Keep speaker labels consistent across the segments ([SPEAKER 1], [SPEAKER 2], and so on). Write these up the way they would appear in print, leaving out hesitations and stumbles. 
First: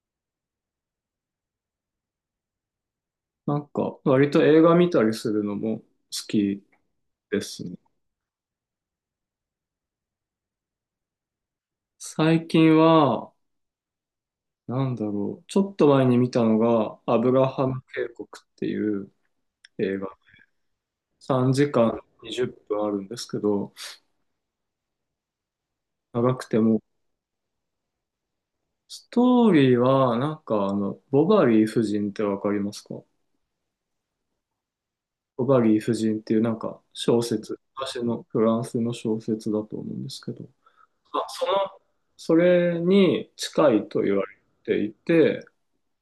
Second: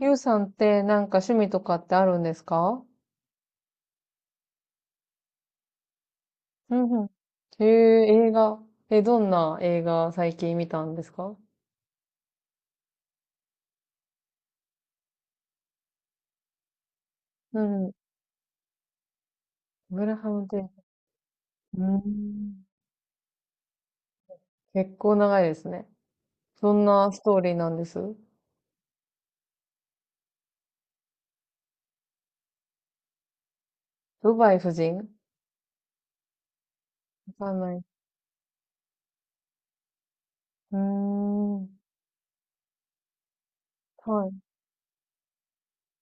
[SPEAKER 1] ゆうさんってなんか趣味とかってあるんですか？
[SPEAKER 2] なんか、割と映画見たりするのも好き
[SPEAKER 1] うんうん。
[SPEAKER 2] です
[SPEAKER 1] へ
[SPEAKER 2] ね。
[SPEAKER 1] え、映画。え、どんな映画最近見たんですか？
[SPEAKER 2] 最近は、なんだろう、ちょっと前に見たのが、アブラ
[SPEAKER 1] う
[SPEAKER 2] ハム
[SPEAKER 1] ん、ブ
[SPEAKER 2] 渓谷っていう映
[SPEAKER 1] グ
[SPEAKER 2] 画。
[SPEAKER 1] ラハムテープ。
[SPEAKER 2] 3
[SPEAKER 1] う
[SPEAKER 2] 時間20
[SPEAKER 1] ん。
[SPEAKER 2] 分あるんですけど、
[SPEAKER 1] 結構長いですね。
[SPEAKER 2] 長くて
[SPEAKER 1] ど
[SPEAKER 2] も、
[SPEAKER 1] んなストーリーなんです？
[SPEAKER 2] ストーリーは、なんか、ボバリー夫人ってわかりますか？
[SPEAKER 1] ドバイ夫人わ
[SPEAKER 2] ボバリー夫人っていうなんか小
[SPEAKER 1] か
[SPEAKER 2] 説、
[SPEAKER 1] んない。う
[SPEAKER 2] 昔のフランスの小説だと思うんですけど、
[SPEAKER 1] ー
[SPEAKER 2] まあ、
[SPEAKER 1] ん。
[SPEAKER 2] それに近いと言わ
[SPEAKER 1] は
[SPEAKER 2] れ
[SPEAKER 1] い。
[SPEAKER 2] ていて、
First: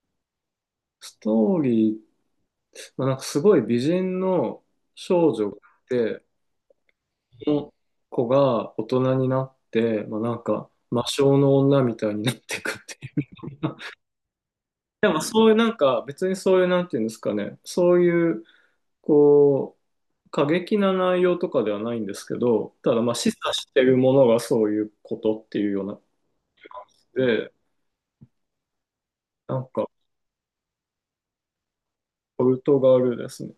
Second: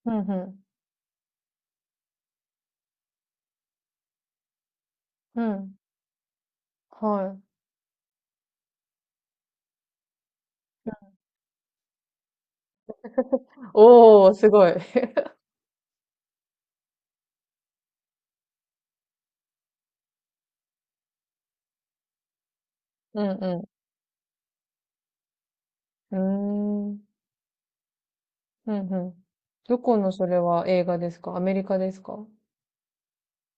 [SPEAKER 1] うんうん。
[SPEAKER 2] ストーリー、まあ、なんかすごい美人の少
[SPEAKER 1] う
[SPEAKER 2] 女がい
[SPEAKER 1] ん。
[SPEAKER 2] て、
[SPEAKER 1] は
[SPEAKER 2] そ
[SPEAKER 1] い。
[SPEAKER 2] の子が大人になって、まあ、なんか魔性の女みたいになっていくっていう。
[SPEAKER 1] おー、すごい。
[SPEAKER 2] でも そういうなんか別にそういうなんていうんですかね、そういうこう過激な内容とかではないんですけど、ただまあ
[SPEAKER 1] う
[SPEAKER 2] 示唆
[SPEAKER 1] ん
[SPEAKER 2] してるものがそういうことっていうような。
[SPEAKER 1] うん。うーん。
[SPEAKER 2] で、
[SPEAKER 1] うんうん。
[SPEAKER 2] なん
[SPEAKER 1] ど
[SPEAKER 2] か
[SPEAKER 1] このそれは映画ですか？アメリカですか？
[SPEAKER 2] ポルトガルですね。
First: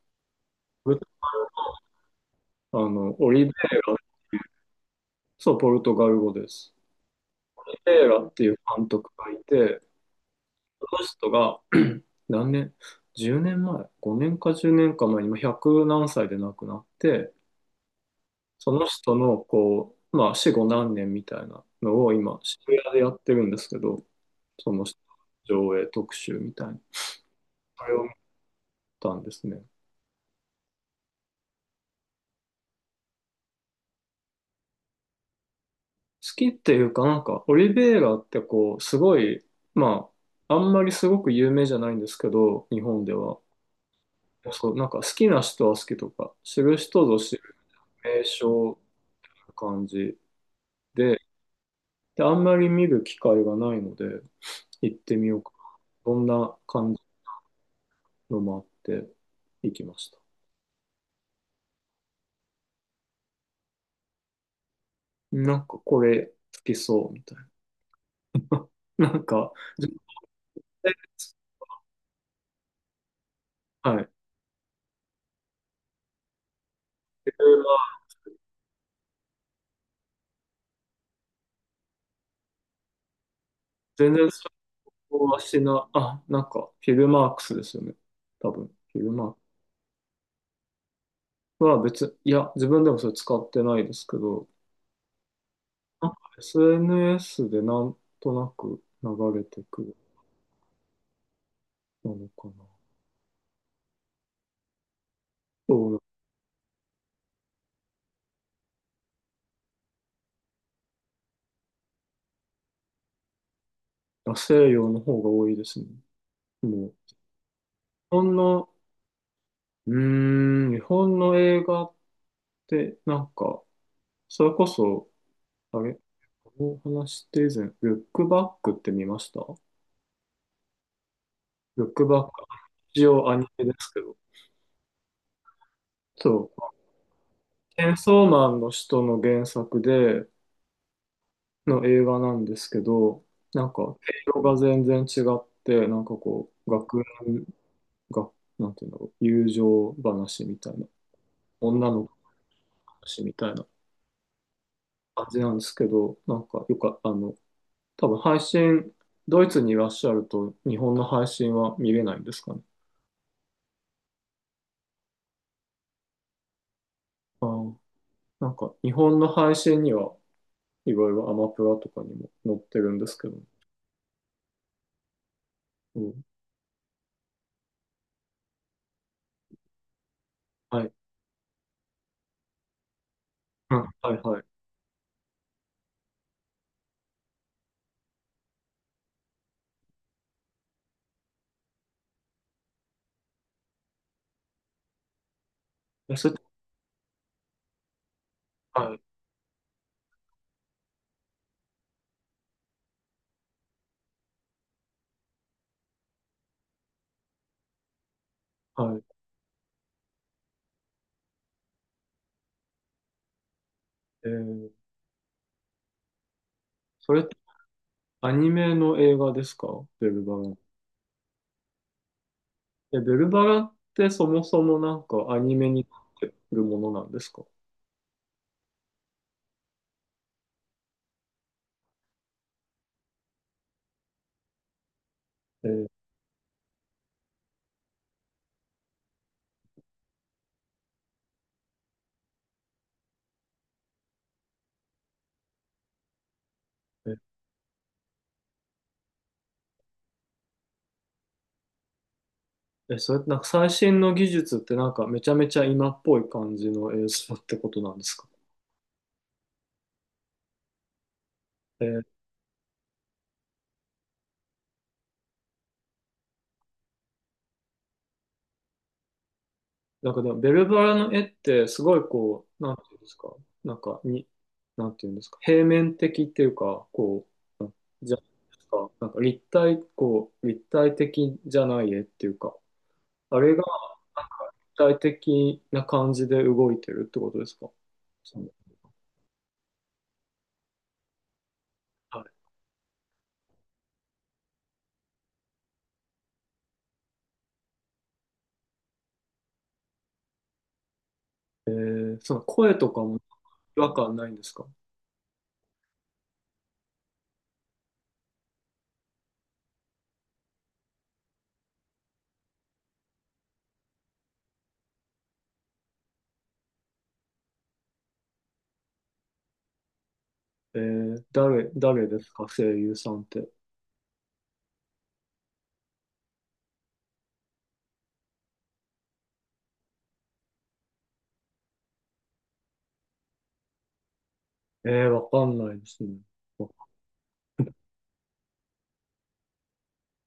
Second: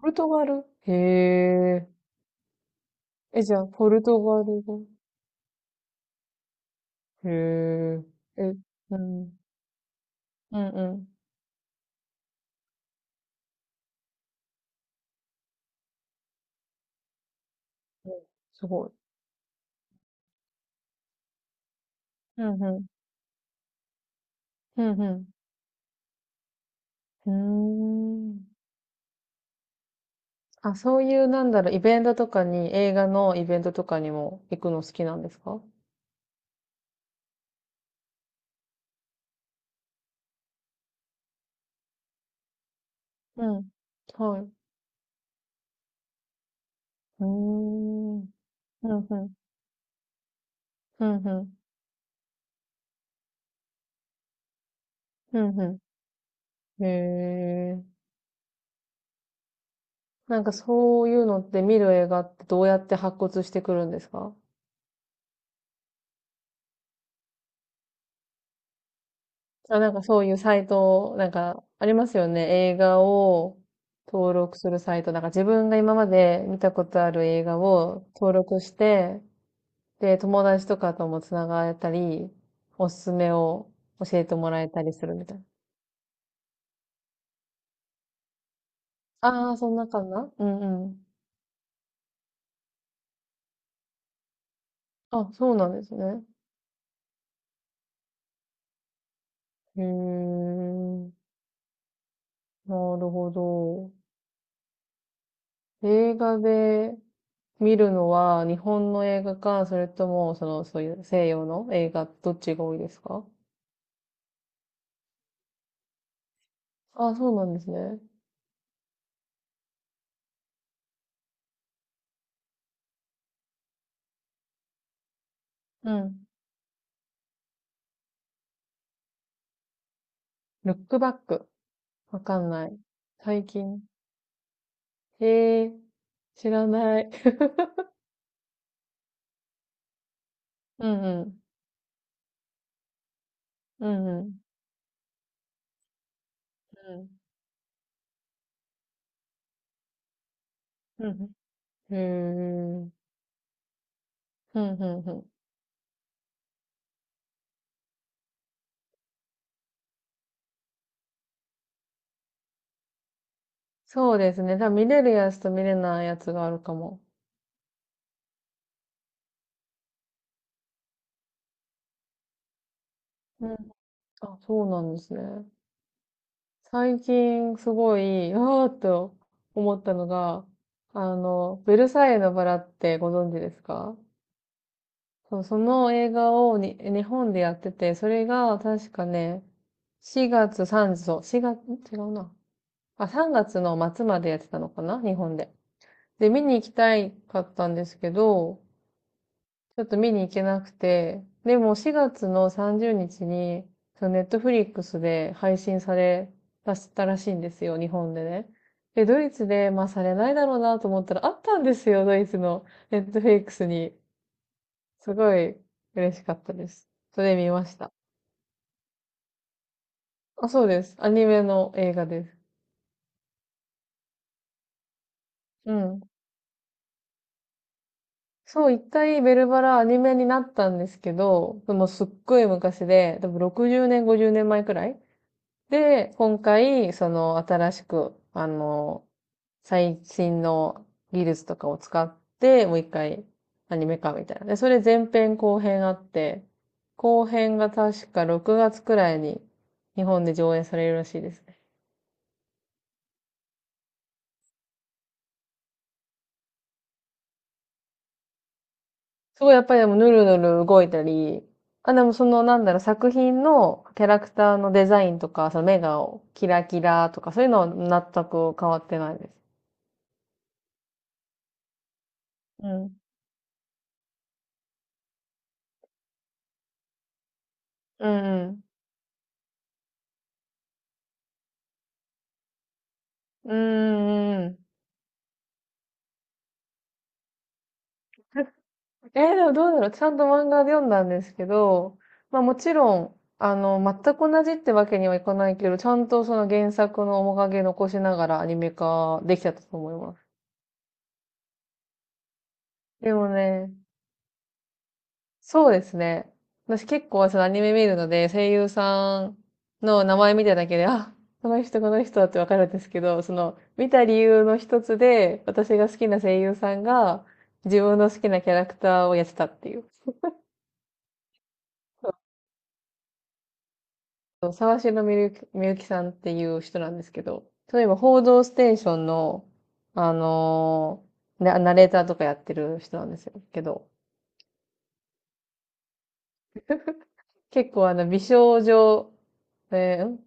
[SPEAKER 1] ポルトガル、
[SPEAKER 2] ポ
[SPEAKER 1] へ
[SPEAKER 2] ル
[SPEAKER 1] え。
[SPEAKER 2] あの、オ
[SPEAKER 1] え、
[SPEAKER 2] リベイ
[SPEAKER 1] じゃあ、ポ
[SPEAKER 2] ラ、
[SPEAKER 1] ルトガル語？
[SPEAKER 2] そう、ポルトガル語です。
[SPEAKER 1] へ
[SPEAKER 2] テ
[SPEAKER 1] え。
[SPEAKER 2] ーラっ
[SPEAKER 1] え、
[SPEAKER 2] ていう監
[SPEAKER 1] う
[SPEAKER 2] 督
[SPEAKER 1] ん。う
[SPEAKER 2] がい
[SPEAKER 1] ん
[SPEAKER 2] て、
[SPEAKER 1] う
[SPEAKER 2] その
[SPEAKER 1] ん。
[SPEAKER 2] 人が 何年、 10 年前、 5 年か10年か前に、今100何歳で亡くなって、
[SPEAKER 1] うん、す
[SPEAKER 2] その
[SPEAKER 1] ごい。
[SPEAKER 2] 人のこう、まあ死後何年みたいなのを今
[SPEAKER 1] うん
[SPEAKER 2] 渋
[SPEAKER 1] うん。
[SPEAKER 2] 谷でやってるんですけど、そ
[SPEAKER 1] う
[SPEAKER 2] の人
[SPEAKER 1] んう
[SPEAKER 2] の上映特集みたいな。それを見
[SPEAKER 1] ん。うーん。
[SPEAKER 2] たんですね。好
[SPEAKER 1] あ、そういう、イベントとかに、映画のイベントとかにも行くの好きなんですか？
[SPEAKER 2] きっていうかなんか、オリベイラってこう、すごい、まあ、あんまりすごく有名じゃないんですけど、日本では。
[SPEAKER 1] うん。はい。う
[SPEAKER 2] そう、なんか好きな人は好きとか、知る人ぞ
[SPEAKER 1] ー
[SPEAKER 2] 知
[SPEAKER 1] ん。う
[SPEAKER 2] 名
[SPEAKER 1] ん
[SPEAKER 2] 所
[SPEAKER 1] うん。
[SPEAKER 2] な感じ
[SPEAKER 1] うん
[SPEAKER 2] で、
[SPEAKER 1] うん。
[SPEAKER 2] で、あんまり見る機会がないので、行ってみよ
[SPEAKER 1] う
[SPEAKER 2] うか。
[SPEAKER 1] んう
[SPEAKER 2] どんな
[SPEAKER 1] ん。へ
[SPEAKER 2] 感じ
[SPEAKER 1] え。
[SPEAKER 2] のもあって行きました。
[SPEAKER 1] なんかそういうのって見る映画ってどうやって発掘してくるんですか？
[SPEAKER 2] なんかこれ好きそうみたいな。なんか、
[SPEAKER 1] あ、
[SPEAKER 2] 全
[SPEAKER 1] なんかそういうサイ
[SPEAKER 2] 然、
[SPEAKER 1] ト、なんかありますよね。映画を
[SPEAKER 2] はい。
[SPEAKER 1] 登録するサイト。なんか自分が今まで見たことある
[SPEAKER 2] フィ
[SPEAKER 1] 映画
[SPEAKER 2] ルマ
[SPEAKER 1] を登録して、で、友達とかともつながったり、おすすめを
[SPEAKER 2] 全
[SPEAKER 1] 教え
[SPEAKER 2] 然
[SPEAKER 1] て
[SPEAKER 2] 想
[SPEAKER 1] もらえたりする
[SPEAKER 2] 像
[SPEAKER 1] みたい
[SPEAKER 2] は
[SPEAKER 1] な。
[SPEAKER 2] しな、あ、なんかフィルマークスですよね。多分。フィルマーク
[SPEAKER 1] ああ、そんな感じな、うんうん。
[SPEAKER 2] スは別、いや、自分でもそれ使ってないですけど、
[SPEAKER 1] あ、そうなんです
[SPEAKER 2] なんか
[SPEAKER 1] ね。
[SPEAKER 2] SNS でなんとなく流れてく
[SPEAKER 1] へ
[SPEAKER 2] る
[SPEAKER 1] え、
[SPEAKER 2] ものかな。
[SPEAKER 1] なるほど。
[SPEAKER 2] そう、
[SPEAKER 1] 映画で見るのは日本の映画か、それとも、その、そういう西洋の映画、どっちが多いですか？
[SPEAKER 2] あ、西洋の方が多いですね。もう、
[SPEAKER 1] あ、
[SPEAKER 2] 日
[SPEAKER 1] そうなんですね。
[SPEAKER 2] 本の、日本の映画って、なんか、それこそ、あ
[SPEAKER 1] う
[SPEAKER 2] れ、
[SPEAKER 1] ん。
[SPEAKER 2] この話って以前、ルックバックって見ました？
[SPEAKER 1] ルックバック。
[SPEAKER 2] ルックバ
[SPEAKER 1] わ
[SPEAKER 2] ッ
[SPEAKER 1] か
[SPEAKER 2] ク、
[SPEAKER 1] んない。
[SPEAKER 2] 一応ア
[SPEAKER 1] 最
[SPEAKER 2] ニメで
[SPEAKER 1] 近。
[SPEAKER 2] すけど、
[SPEAKER 1] へえ、
[SPEAKER 2] そ
[SPEAKER 1] 知ら
[SPEAKER 2] う、
[SPEAKER 1] ない。
[SPEAKER 2] チェンソーマンの人の原作で、
[SPEAKER 1] うんうん。
[SPEAKER 2] の映画なんですけど、なんか、
[SPEAKER 1] う
[SPEAKER 2] 内
[SPEAKER 1] んうん。
[SPEAKER 2] 容が全然違って、なんかこう、
[SPEAKER 1] う
[SPEAKER 2] 学
[SPEAKER 1] ん。
[SPEAKER 2] 園が、なんていうんだろう、友情話みたいな、
[SPEAKER 1] うん。
[SPEAKER 2] 女
[SPEAKER 1] へえ。
[SPEAKER 2] の子の
[SPEAKER 1] うん
[SPEAKER 2] 話みたいな。
[SPEAKER 1] うんうん。
[SPEAKER 2] 感じなんですけど、なんかよか、多分配信、ドイツにいらっしゃると日本の配信は見れないんですかね。
[SPEAKER 1] そうですね。多分見れるやつと見れないやつがあるかも。
[SPEAKER 2] あー、なんか日本の配信にはいろいろアマプラとかにも載ってるんですけど、
[SPEAKER 1] うん。あ、そうなんですね。
[SPEAKER 2] うん、
[SPEAKER 1] 最近すごい、あーっと思ったのが、
[SPEAKER 2] はい、
[SPEAKER 1] ベルサイユのバラってご存知です
[SPEAKER 2] うん、
[SPEAKER 1] か？
[SPEAKER 2] はいはい。
[SPEAKER 1] そう、その映画をに日本でやってて、それが確かね、4月3、そう、4月、違うな。あ、3月の末までやってたのかな、日本で。
[SPEAKER 2] え、そ
[SPEAKER 1] で、
[SPEAKER 2] れ、
[SPEAKER 1] 見に行きたいかったんですけど、
[SPEAKER 2] はい、
[SPEAKER 1] ちょっと見に行けなくて、でも4月の30日にちに、そのネットフリックスで配信されたしたらしいんですよ、日本でね。
[SPEAKER 2] はい。
[SPEAKER 1] で、ドイツで、まあされないだろうなと思ったら、あったんですよ、ドイツのネットフリックスに。
[SPEAKER 2] えー、
[SPEAKER 1] すごい嬉しかったです。
[SPEAKER 2] それ
[SPEAKER 1] そ
[SPEAKER 2] って
[SPEAKER 1] れ見ました。
[SPEAKER 2] アニメの映画ですか？ベルバ
[SPEAKER 1] あ、
[SPEAKER 2] ラ。
[SPEAKER 1] そうです。アニメの映画です。
[SPEAKER 2] え、ベルバラってそもそもなんかアニメ
[SPEAKER 1] う
[SPEAKER 2] になっ
[SPEAKER 1] ん。
[SPEAKER 2] てるものなんですか？
[SPEAKER 1] そう、一回ベルバラアニメになったんですけど、でもすっごい昔で、多分60年、50年前くらい。
[SPEAKER 2] えー、
[SPEAKER 1] で、今回、その新しく、最新の技術とかを使って、もう一回アニメ化みたいな。で、それ前編後編あって、後編が確か6月くらいに日本で上演されるらしいです。
[SPEAKER 2] え、それってなんか最新の技術ってなんかめちゃめちゃ今っぽい感じの映像ってことなんですか？
[SPEAKER 1] すごい、やっぱりでもヌルヌル動いたり、
[SPEAKER 2] え
[SPEAKER 1] あ、で
[SPEAKER 2] ー、
[SPEAKER 1] もその作品のキャラクターのデザインとか、その目がキラキラとか、そういうのは全く変わってないです。
[SPEAKER 2] なんかでもベルバラの絵ってすごいこう、
[SPEAKER 1] う
[SPEAKER 2] なんてい
[SPEAKER 1] ん。
[SPEAKER 2] うんですか、なんかに、なんていうんですか、平面的っていうか、こう、
[SPEAKER 1] う
[SPEAKER 2] じゃないで
[SPEAKER 1] んうん。
[SPEAKER 2] すか、なんか立体、こう、立体的じゃない絵っていうか、あ
[SPEAKER 1] うー
[SPEAKER 2] れが
[SPEAKER 1] ん、うんうん。
[SPEAKER 2] 立体的な感じで動いてるってことですか？その、
[SPEAKER 1] えー、でもどうだろう。ちゃんと漫画で読んだんですけど、
[SPEAKER 2] は
[SPEAKER 1] まあ
[SPEAKER 2] い。
[SPEAKER 1] もちろん、全く同じってわけにはいかないけど、ちゃんとその原作の面影残しながらアニメ化できちゃったと思います。
[SPEAKER 2] えー、その声とか
[SPEAKER 1] で
[SPEAKER 2] も
[SPEAKER 1] もね、
[SPEAKER 2] 違和感ないんですか？
[SPEAKER 1] そうですね。私結構そのアニメ見るので、声優さんの名前見ただけで、あ、この人ってわかるんですけど、その見た理由の一つで、私が好きな声優さんが自分の好きなキャラクターをやってたっていう。
[SPEAKER 2] えー、誰、誰ですか声優さんって。
[SPEAKER 1] そう沢城みゆき、みゆきさんっていう人なんですけど、例えば報道ステーションの、あのーなナレーターとかやってる人なんですよ。けど、
[SPEAKER 2] えー、わかんないですね。
[SPEAKER 1] 結構美少女、えーん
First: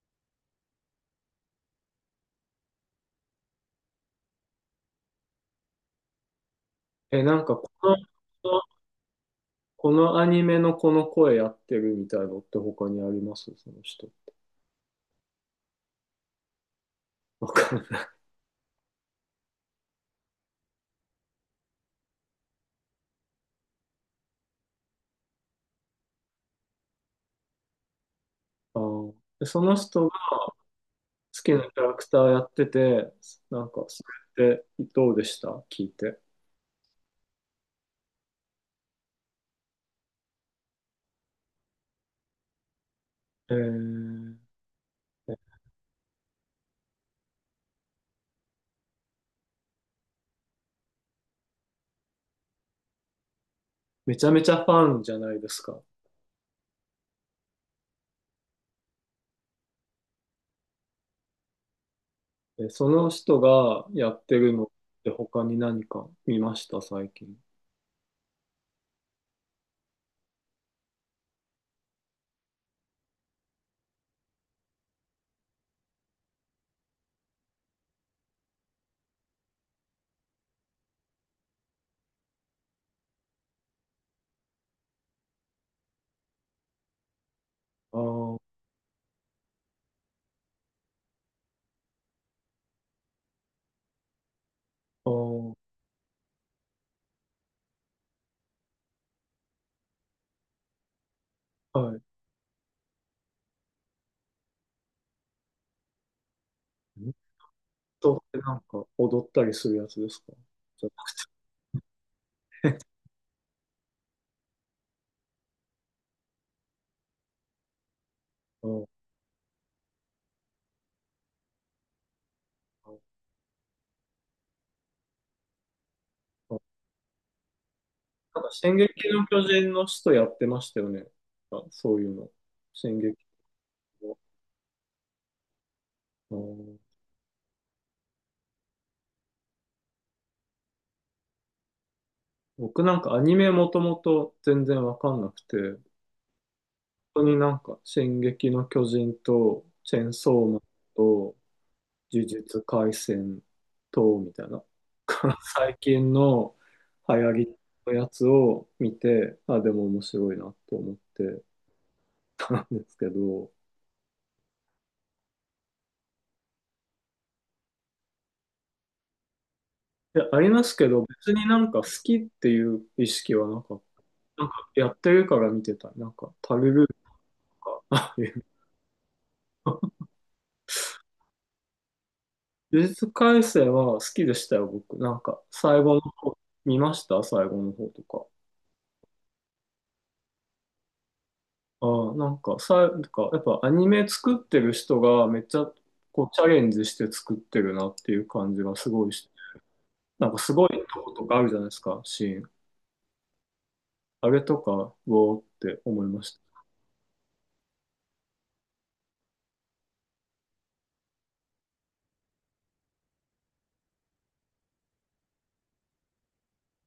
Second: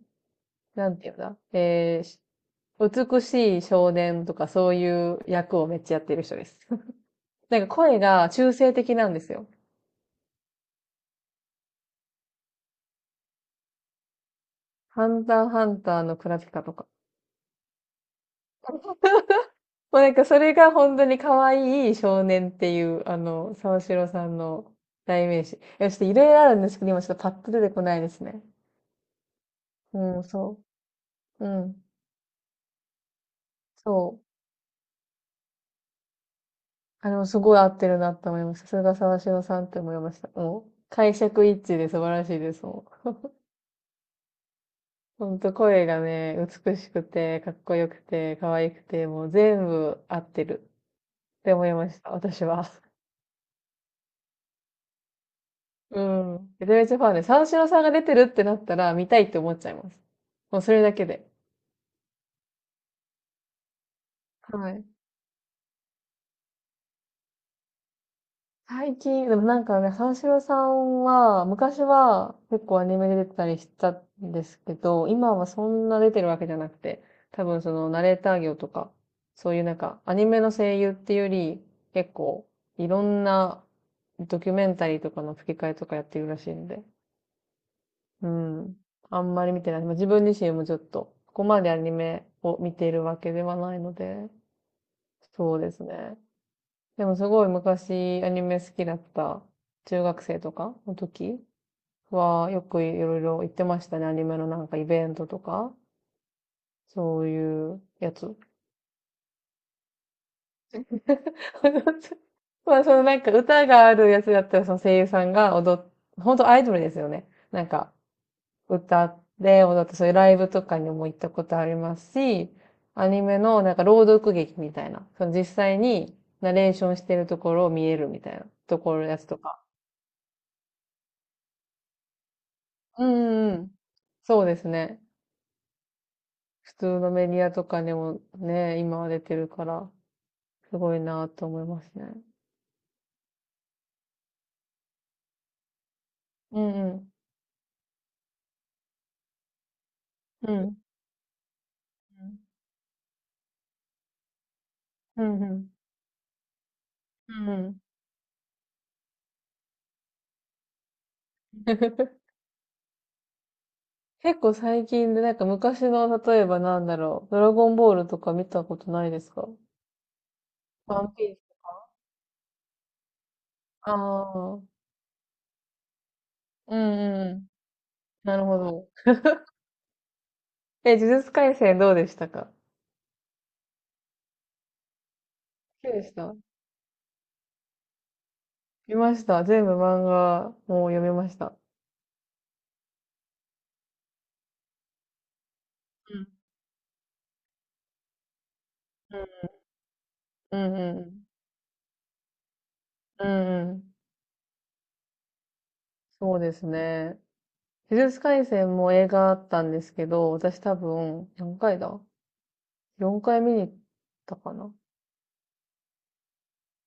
[SPEAKER 1] なんていうんだ、美しい少年とかそういう役をめっちゃやってる人です。
[SPEAKER 2] え、なんか
[SPEAKER 1] なんか
[SPEAKER 2] この、
[SPEAKER 1] 声が
[SPEAKER 2] こ
[SPEAKER 1] 中
[SPEAKER 2] の
[SPEAKER 1] 性的なんですよ。
[SPEAKER 2] このアニメのこの声やってるみたいなのって他にありますその人。
[SPEAKER 1] ハンターハンターのクラピカとか。
[SPEAKER 2] わかんない。
[SPEAKER 1] もうなんかそれが本当に可愛い少年っていう、沢城さんの代名詞。いや、ちょっといろいろあるんですけど、今ちょっとパッと出てこないですね。
[SPEAKER 2] あー、でその人が
[SPEAKER 1] うん、そ
[SPEAKER 2] 好
[SPEAKER 1] う。う
[SPEAKER 2] きなキャ
[SPEAKER 1] ん、
[SPEAKER 2] ラクターやってて、なんか、そ
[SPEAKER 1] そう。
[SPEAKER 2] れってどうでした聞いて。
[SPEAKER 1] あれもすごい合ってるなって思いました。さすが沢城さんって思いました。もう、解釈一致で素晴らしいです。もう
[SPEAKER 2] えー、
[SPEAKER 1] ほんと声がね、美しくて、かっこよくて、可愛くて、もう全部合ってるって思いました、私は。
[SPEAKER 2] めちゃめちゃファンじゃないですか。
[SPEAKER 1] うん。めちゃめちゃファンで、三四郎さんが出てるってなったら見たいって思っちゃいます。もうそれだけで。
[SPEAKER 2] え、その人がやってるのっ
[SPEAKER 1] はい。
[SPEAKER 2] て他に何か見ました最近？
[SPEAKER 1] 最近、でもなんかね、三四郎さんは、昔は結構アニメで出てたりしたんですけど、今はそんな出てるわけじゃなくて、多分そのナレーター業とか、そういうなんかアニメの声優っていうより、結構いろんなドキュメンタリーとかの吹き替えとかやってるらしいんで、
[SPEAKER 2] あ
[SPEAKER 1] う
[SPEAKER 2] ー
[SPEAKER 1] ん。あんまり見てない。まあ、自分自身もちょっと、ここまでアニメを見ているわけではないので、
[SPEAKER 2] あー、
[SPEAKER 1] そうですね。でもすごい昔アニメ好きだった中学生とかの時
[SPEAKER 2] は
[SPEAKER 1] はよくいろいろ行ってましたね。アニメのなんかイベントとか、
[SPEAKER 2] い。
[SPEAKER 1] そういうやつ。
[SPEAKER 2] なんか踊ったりするやつですか？
[SPEAKER 1] まあそ のなんか歌があるやつだったらその声優さんが踊っ、本当アイドルですよね。なんか
[SPEAKER 2] うん、
[SPEAKER 1] 歌って踊ってそういうライブとかにも行ったことありますし、アニメのなんか朗読劇みたいな、その実際にナレーションしてるところを見えるみたい
[SPEAKER 2] なん
[SPEAKER 1] な
[SPEAKER 2] か、進
[SPEAKER 1] ところの
[SPEAKER 2] 撃
[SPEAKER 1] や
[SPEAKER 2] の
[SPEAKER 1] つと
[SPEAKER 2] 巨
[SPEAKER 1] か。
[SPEAKER 2] 人の使徒やってましたよね。あ、そういうの。進
[SPEAKER 1] うん
[SPEAKER 2] 撃
[SPEAKER 1] うんうん。
[SPEAKER 2] の。
[SPEAKER 1] そうですね。
[SPEAKER 2] う
[SPEAKER 1] 普
[SPEAKER 2] ん、
[SPEAKER 1] 通のメディアとかでもね、今は出てるから、すごいなと思いますね。
[SPEAKER 2] 僕なんかアニメもともと全然わかんなくて、
[SPEAKER 1] うんうん。
[SPEAKER 2] 本当になんか、進撃の巨人と、チェンソー
[SPEAKER 1] う
[SPEAKER 2] マン
[SPEAKER 1] ん。
[SPEAKER 2] と、呪術廻戦と、みたいな、
[SPEAKER 1] う ん。うん。
[SPEAKER 2] 最近の流行
[SPEAKER 1] うんう
[SPEAKER 2] り
[SPEAKER 1] ん。
[SPEAKER 2] のやつを見て、あ、でも面白いなと思って たんですけど、
[SPEAKER 1] 結構最近で、なんか昔の、例えばドラゴンボールとか見たことないですか？
[SPEAKER 2] いや、ありますけど、
[SPEAKER 1] ワンピ
[SPEAKER 2] 別
[SPEAKER 1] ー
[SPEAKER 2] にな
[SPEAKER 1] ス。
[SPEAKER 2] んか好きっていう意識はなかっ
[SPEAKER 1] あ
[SPEAKER 2] た。なん
[SPEAKER 1] あ。うん
[SPEAKER 2] かやってるから見てた。なんか、パル
[SPEAKER 1] う
[SPEAKER 2] ルーと
[SPEAKER 1] んうん。
[SPEAKER 2] か、ああい
[SPEAKER 1] な
[SPEAKER 2] う
[SPEAKER 1] るほど。
[SPEAKER 2] の。
[SPEAKER 1] え、呪術廻戦どうでしたか？
[SPEAKER 2] 呪術廻戦は好きでしたよ、僕。なんか、最
[SPEAKER 1] 好き
[SPEAKER 2] 後の
[SPEAKER 1] でした？
[SPEAKER 2] 方、見ました最後の方とか？
[SPEAKER 1] 見ました。全部漫画もう読みました。
[SPEAKER 2] ああ、なんか、さ、なんか、やっぱアニメ作ってる人がめっちゃ、
[SPEAKER 1] う
[SPEAKER 2] こ
[SPEAKER 1] ん。
[SPEAKER 2] う、チャレンジして作ってるなっていう感じがすごいして。なんか、す
[SPEAKER 1] う
[SPEAKER 2] ごい
[SPEAKER 1] んうんう
[SPEAKER 2] とこと
[SPEAKER 1] ん。
[SPEAKER 2] かあるじゃないですか、シーン。
[SPEAKER 1] うんうん。
[SPEAKER 2] あれとか、うおーって思いまし
[SPEAKER 1] そうで
[SPEAKER 2] た。
[SPEAKER 1] すね。呪術廻戦も映画あったんですけど、私多分、何回だ？ 4 回見に行ったかな